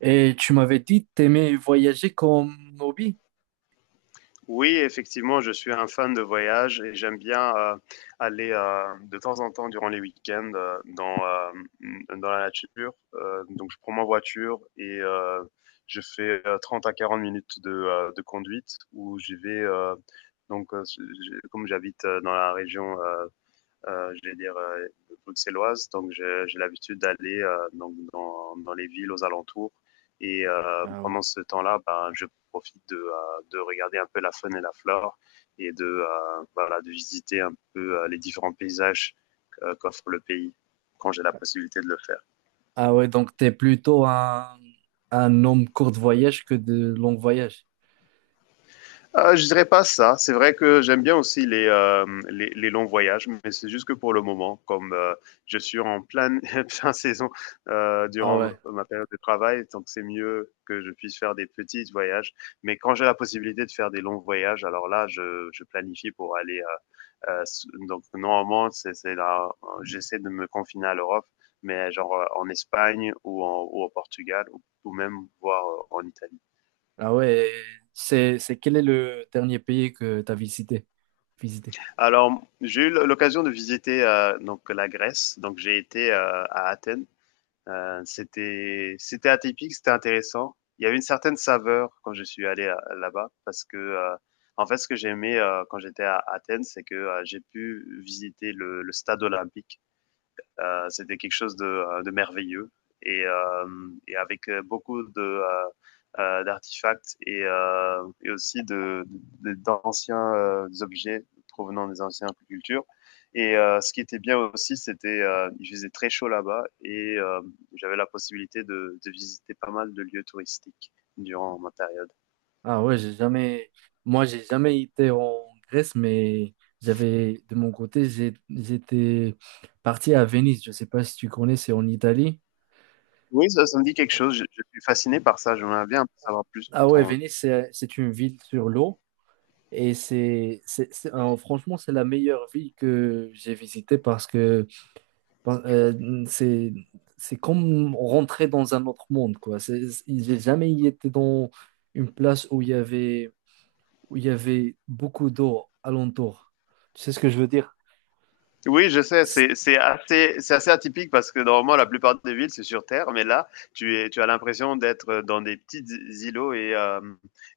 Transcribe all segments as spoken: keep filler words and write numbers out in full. Et tu m'avais dit que t'aimais voyager comme hobby. Oui, effectivement, je suis un fan de voyage et j'aime bien euh, aller euh, de temps en temps durant les week-ends euh, dans, euh, dans la nature. Euh, donc, je prends ma voiture et euh, je fais euh, trente à quarante minutes de, euh, de conduite où j'y vais. Euh, donc, euh, j'ai- comme j'habite euh, dans la région euh, euh, je vais dire, euh, bruxelloise. Donc, j'ai l'habitude d'aller euh, donc dans, dans, les villes aux alentours. Et euh, Ah ouais. pendant ce temps-là, ben, je profite de, euh, de, regarder un peu la faune et la flore et de, euh, voilà, de visiter un peu euh, les différents paysages euh, qu'offre le pays quand j'ai la possibilité de le faire. Ah ouais, donc t'es plutôt un, un homme court de voyage que de long voyage. Euh, je dirais pas ça. C'est vrai que j'aime bien aussi les, euh, les, les longs voyages, mais c'est juste que pour le moment, comme euh, je suis en pleine fin saison euh, Ah durant ouais. ma période de travail, donc c'est mieux que je puisse faire des petits voyages. Mais quand j'ai la possibilité de faire des longs voyages, alors là, je, je planifie pour aller. euh, euh, s- donc normalement, c'est c'est là, euh, j'essaie de me confiner à l'Europe, mais genre euh, en Espagne ou, en, ou au Portugal ou, ou même voir euh, en Italie. Ah ouais. et C'est, c'est Quel est le dernier pays que t'as visité? Visité. Alors, j'ai eu l'occasion de visiter euh, donc la Grèce. Donc, j'ai été euh, à Athènes. Euh, c'était c'était atypique, c'était intéressant. Il y avait une certaine saveur quand je suis allé à- là-bas parce que euh, en fait, ce que j'aimais euh, quand j'étais à Athènes, c'est que euh, j'ai pu visiter le, le stade olympique. Euh, C'était quelque chose de, euh, de merveilleux et, euh, et, avec euh, beaucoup de euh, euh, d'artefacts et, euh, et, aussi de de, d'anciens euh, objets provenant des anciennes cultures. Et euh, ce qui était bien aussi, c'était euh, il faisait très chaud là-bas et euh, j'avais la possibilité de, de, visiter pas mal de lieux touristiques durant ma période. Ah ouais, j'ai jamais, moi j'ai jamais été en Grèce, mais j'avais, de mon côté, j'ai- j'étais parti à Venise. Je sais pas si tu connais, c'est en Italie. Oui, ça, ça me dit quelque chose. Je, je suis fasciné par ça. J'aimerais bien en savoir plus sur Ah ouais, ton, Venise, c'est c'est une ville sur l'eau. Et c'est, c'est, c'est- alors, franchement, c'est la meilleure ville que j'ai visitée, parce que par- euh, c'est, c'est comme rentrer dans un autre monde, quoi. C'est- J'ai jamais été dans une place où il y avait, où il y avait beaucoup d'eau alentour. Tu sais ce que je veux dire? Oui, je sais, C'est- c'est c'est assez, c'est assez atypique parce que normalement la plupart des villes c'est sur terre, mais là tu, es, tu as l'impression d'être euh, dans des petits îlots et, euh,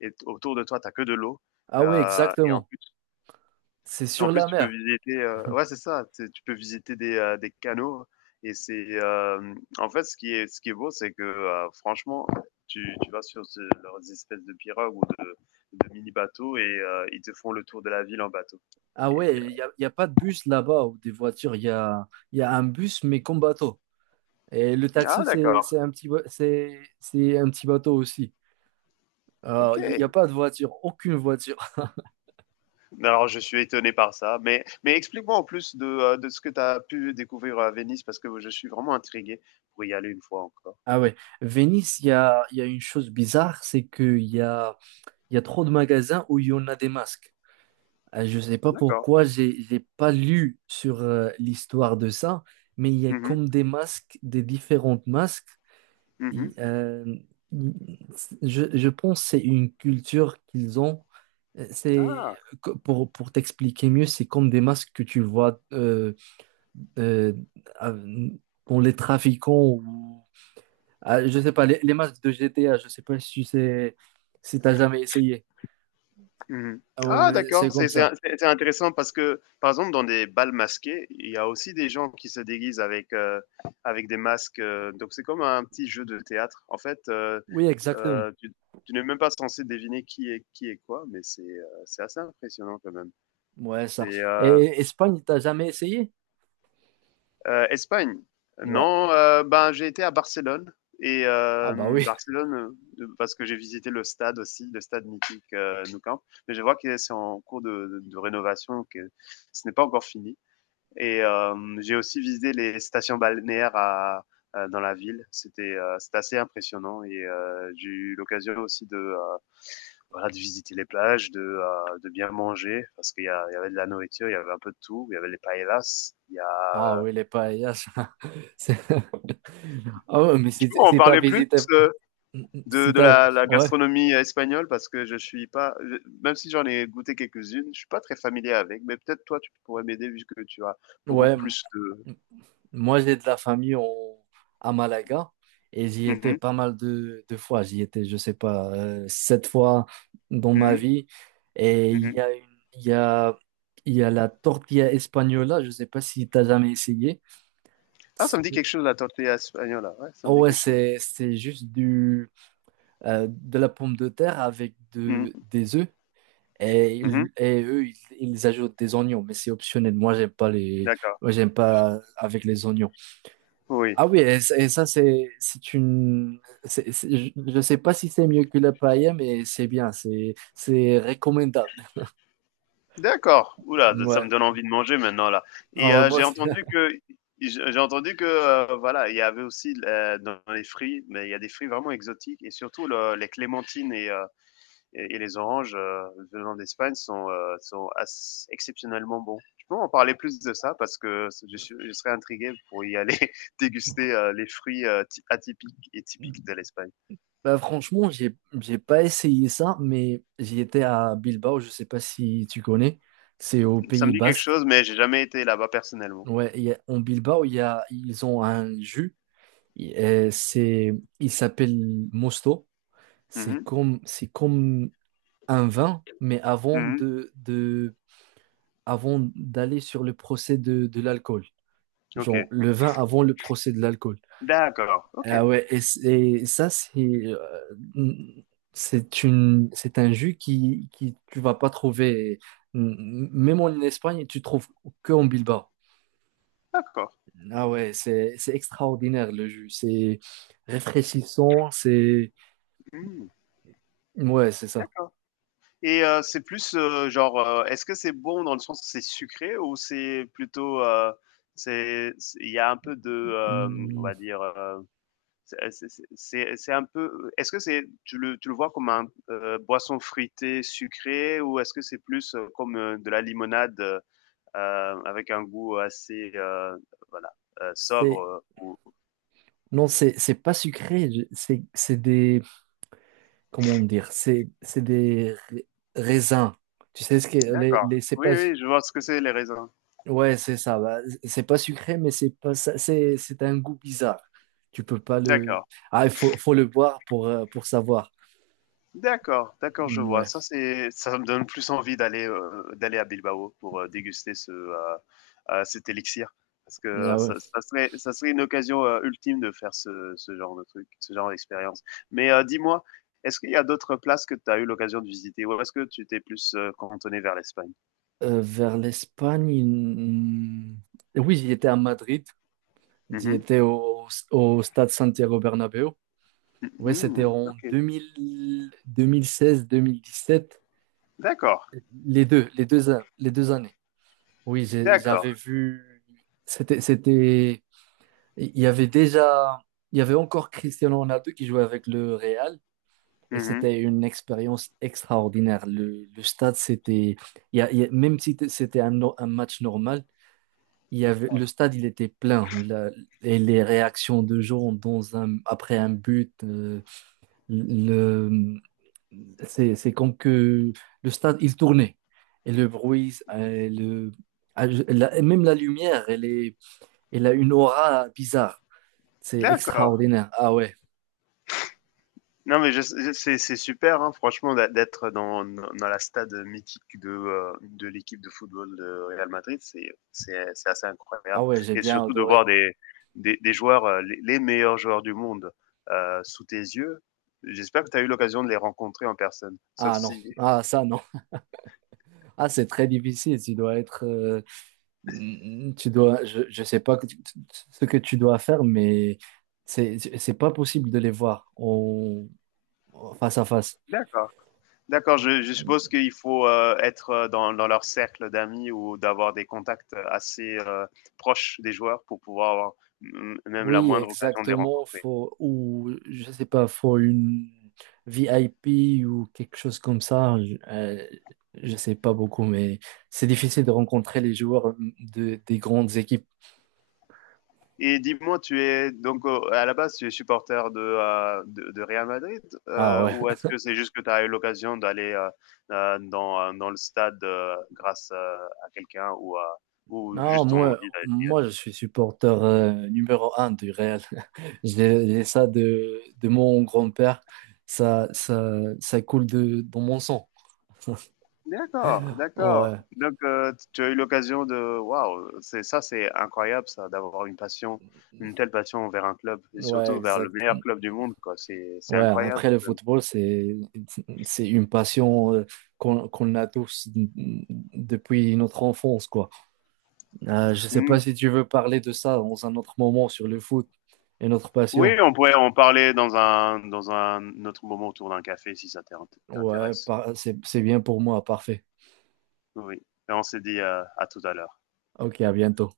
et t- autour de toi t'as que de l'eau. Ah ouais, Euh, et en exactement. plus, C'est en sur plus la tu peux mer. visiter, euh, ouais c'est ça, tu tu peux visiter des, euh, des canaux et c'est euh, en fait ce qui est, ce qui est beau c'est que euh, franchement tu, tu vas sur ce- leurs espèces de pirogues ou de, de mini bateaux et euh, ils te font le tour de la ville en bateau. Ah Et- ouais, il n'y a, il y a pas de bus là-bas ou des voitures. Il y a, il y a un bus, mais comme bateau. Et le taxi, ah c'est d'accord, c'est un petit, ba- c'est c'est un petit bateau aussi. Euh, ok. Il n'y a pas de voiture, aucune voiture. Alors, je suis étonné par ça. Mais, mais explique-moi en plus de, euh, de ce que tu as pu découvrir euh, à Venise, parce que je suis vraiment intrigué pour y aller une fois encore. Ah ouais, Venise, il y a, il y a une chose bizarre, c'est qu'il y a, il y a trop de magasins où il y en a des masques. Euh, Je ne sais pas D'accord. pourquoi, j'ai, j'ai pas lu sur euh, l'histoire de ça, mais il y a Mhm, comme des masques, des différentes masques. Il- mhm. euh, il- je, je pense que c'est une culture qu'ils ont. Euh, C'est, Ah, co- pour, pour t'expliquer mieux, c'est comme des masques que tu vois euh, euh, à- pour les trafiquants. Ah, je sais pas, les, les masques de G T A, je sais pas si c'est si t'as jamais essayé. mhm. Ah ouais, Ah, mais c'est d'accord. comme C'est c'est- ça. c'est- c'est intéressant parce que, par exemple, dans des balles masqués, il y a aussi des gens qui se déguisent avec, euh, avec des masques. euh, donc, c'est comme un petit jeu de théâtre. En fait, euh, Oui, exactement. euh, tu, tu n'es même pas censé deviner qui est, qui est quoi, mais c'est euh, c'est assez impressionnant quand même. Ouais, C'est. ça. euh, Et Espagne, t'as jamais essayé? Euh, Espagne. Ouais. Non, euh, ben, j'ai été à Barcelone. Et Ah bah euh, oui. Barcelone, euh, parce que j'ai visité le stade aussi, le stade mythique euh, Nou Camp. Mais je vois que c'est en cours de, de, de rénovation, que ce n'est pas encore fini. Et euh, j'ai aussi visité les stations balnéaires à, à- dans la ville. C'était euh, c'était assez impressionnant et euh, j'ai eu l'occasion aussi de, euh, voilà, de visiter les plages, de, euh, de bien manger parce qu'il y, a- il y avait de la nourriture, il y avait un peu de tout. Il y avait les paellas, il y a Ah euh, oui, les paellas. C'est- Ah ouais, mais Tu si, peux en si t'as parler plus visité. euh, de, Si de t'as. la, la Ouais, gastronomie espagnole parce que je suis pas, je- même si j'en ai goûté quelques-unes, je suis pas très familier avec, mais peut-être toi tu pourrais m'aider vu que tu as beaucoup ouais. plus de. Moi, j'ai de la famille en- à Malaga, et j'y étais Mhm, pas mal de, de fois. J'y étais, je sais pas, euh, sept fois dans ma mhm, vie. Et il y mhm. a une, il y a, il y a la tortilla espagnola. Je sais pas si t'as jamais essayé. Ah, ça me dit quelque C'est- chose la tortilla espagnole, hein. ouais, ça Ah me dit ouais, quelque chose. c'est, c'est juste du, euh, de la pomme de terre avec de, Mhm, des œufs. Et, mhm, ils- et eux, ils, ils ajoutent des oignons, mais c'est optionnel. Moi, j'aime pas les, d'accord, Moi, j'aime pas avec les oignons. oui. Ah oui, et, c- et ça, c'est c'est une. C'est- c'est- je ne sais pas si c'est mieux que la paella, mais c'est bien, c'est c'est recommandable. D'accord. Oula, ça Ouais. me donne envie de manger maintenant là. Ah Et ouais, euh, moi, j'ai aussi. entendu que j'ai j'ai entendu que euh, voilà, il y avait aussi euh, dans les fruits, mais il y a des fruits vraiment exotiques et surtout le- les clémentines et euh, et, et les oranges euh, venant d'Espagne sont, euh, sont assez, exceptionnellement bons. Je peux en parler plus de ça parce que je, suis, je serais intrigué pour y aller déguster euh, les fruits euh, atypiques et typiques de l'Espagne. Bah, franchement, j'ai j'ai pas essayé ça, mais j'y étais à Bilbao, je sais pas si tu connais, c'est au Ça Pays me dit quelque Basque. chose, mais j'ai jamais été là-bas personnellement. Ouais, il y a- en Bilbao, il y a, ils ont un jus, il euh, c'est, il s'appelle Mosto. C'est Mhm. comme, c'est comme un vin, mais avant Mhm. de avant d'aller sur le procès de, de l'alcool. Ok. Genre, le vin avant le procès de l'alcool. D'accord. Ah Ok. ouais, et, c- et ça, c'est euh, c'est une, c'est un jus qui, qui tu vas pas trouver, m- même en Espagne, tu trouves que en Bilbao. D'accord. Ah ouais, c'est c'est extraordinaire, le jus. C'est rafraîchissant, c'est Mm. ouais, c'est ça. D'accord. Et euh, c'est plus euh, genre, euh, est-ce que c'est bon dans le sens que c'est sucré ou c'est plutôt, euh, c'est, c'est- il y a un peu de, euh, on Mm, va dire, euh, C'est euh, c'est un peu est-ce que c'est tu le tu le vois comme un, heu, boisson fruitée sucrée ou est-ce que c'est plus, heu, comme, heu, de la limonade, heu, avec un goût assez, heu, voilà, heu, sobre, C'est heu, ou non, c'est c'est pas sucré. je- C'est c'est des, comment dire, c'est c'est des ra- raisins. Tu sais ce que les, d'accord. les c'est Oui, pas, oui, je vois ce que c'est les raisins. ouais, c'est ça. Bah, c'est pas sucré, mais c'est pas ça- c'est c'est un goût bizarre. Tu peux pas D'accord. le. Ah, il faut faut le boire pour euh, pour savoir. D'accord, d'accord, je Mm, vois. ouais. Ça, c'est ça me donne plus envie d'aller, heu, d'aller à Bilbao pour, heu, déguster ce, heu heu, cet élixir. Parce que Ah ouais. ça ça serait ça serait une occasion, heu, ultime de faire ce ce genre de truc, ce genre d'expérience. Mais, heu, dis-moi, est-ce qu'il y a d'autres places que tu as eu l'occasion de visiter ou est-ce que tu t'es plus, heu, cantonné vers l'Espagne? Euh, vers l'Espagne, mm, oui, j'y étais à Madrid, j'y Mhm. étais au, au stade Santiago Bernabéu. mh. Ouais, c'était Mmh en OK. deux deux deux mille mille seize mille dix sept. D'accord, les deux, les deux, an- Les deux années. Oui, j'ai- d'accord. j'avais vu. C'était, c'était. Il y avait déjà. Il y avait encore Cristiano Ronaldo qui jouait avec le Real, et Mhm. c'était une expérience extraordinaire. Le, le stade, c'était. il y a- il y a- Même si t- c'était un, no- un match normal, il y avait, le stade, il était plein. La- et les réactions de gens dans un, après un but, euh, le, c'est, c'est comme que le stade, il tournait. Et le bruit, euh, le, ah, je- la- même la lumière, elle est, il a une aura bizarre. C'est D'accord. extraordinaire. Ah ouais. Non, mais je- je- c'est c'est super, hein, franchement, d'a- d'être dans, dans la stade mythique de, euh, de l'équipe de football de Real Madrid, c'est c'est- c'est assez Ah incroyable. ouais, j'ai Et bien surtout de voir adoré. des, des, des joueurs, euh, les, les meilleurs joueurs du monde euh, sous tes yeux. J'espère que tu as eu l'occasion de les rencontrer en personne. Sauf Ah non. si. Ah ça non. Ah, c'est très difficile. Tu dois être. Euh, mm, tu dois. Je, je sais pas que tu- tu- ce que tu dois faire, mais c'est c'est pas possible de les voir en- en face à face. D'accord. D'accord, je, je suppose qu'il faut euh, être euh, dans, dans leur cercle d'amis ou d'avoir des contacts assez euh, proches des joueurs pour pouvoir avoir mm, même la Oui, moindre occasion de les exactement. rencontrer. Faut, ou, je sais pas, faut une V I P ou quelque chose comme ça. Je, euh, je sais pas beaucoup, mais c'est difficile de rencontrer les joueurs de, des grandes équipes. Et dis-moi, tu es donc euh, à la base, tu es supporter de, euh, de, de Real Madrid Ah euh, ouais. ou est-ce que c'est juste que tu as eu l'occasion d'aller euh, euh, dans, euh, dans le stade euh, grâce euh, à quelqu'un ou, à- ou Non, juste ton moi, envie d'aller d'y aller? moi, je suis supporter euh, numéro un du Real. J'ai j'ai ça de, de mon grand-père. Ça, ça, ça coule de, dans mon sang. D'accord, d'accord. Ouais, Donc, euh, tu as eu l'occasion de... Waouh, c'est ça, c'est incroyable, ça, d'avoir une passion, une telle passion vers un club et ouais, surtout vers le exact. meilleur club du monde, quoi. C'est, c'est Ouais, incroyable. après le football, c'est c'est une passion, euh, qu'on qu'on a tous, n- n- depuis notre enfance, quoi. Euh, je sais pas si tu veux parler de ça dans un autre moment, sur le foot et notre Oui, passion. on pourrait en parler dans un, dans un autre moment autour d'un café si ça Ouais, t'intéresse. par- c'est c'est bien pour moi, parfait. Oui, Et on s'est dit euh, à tout à l'heure. Ok, à bientôt.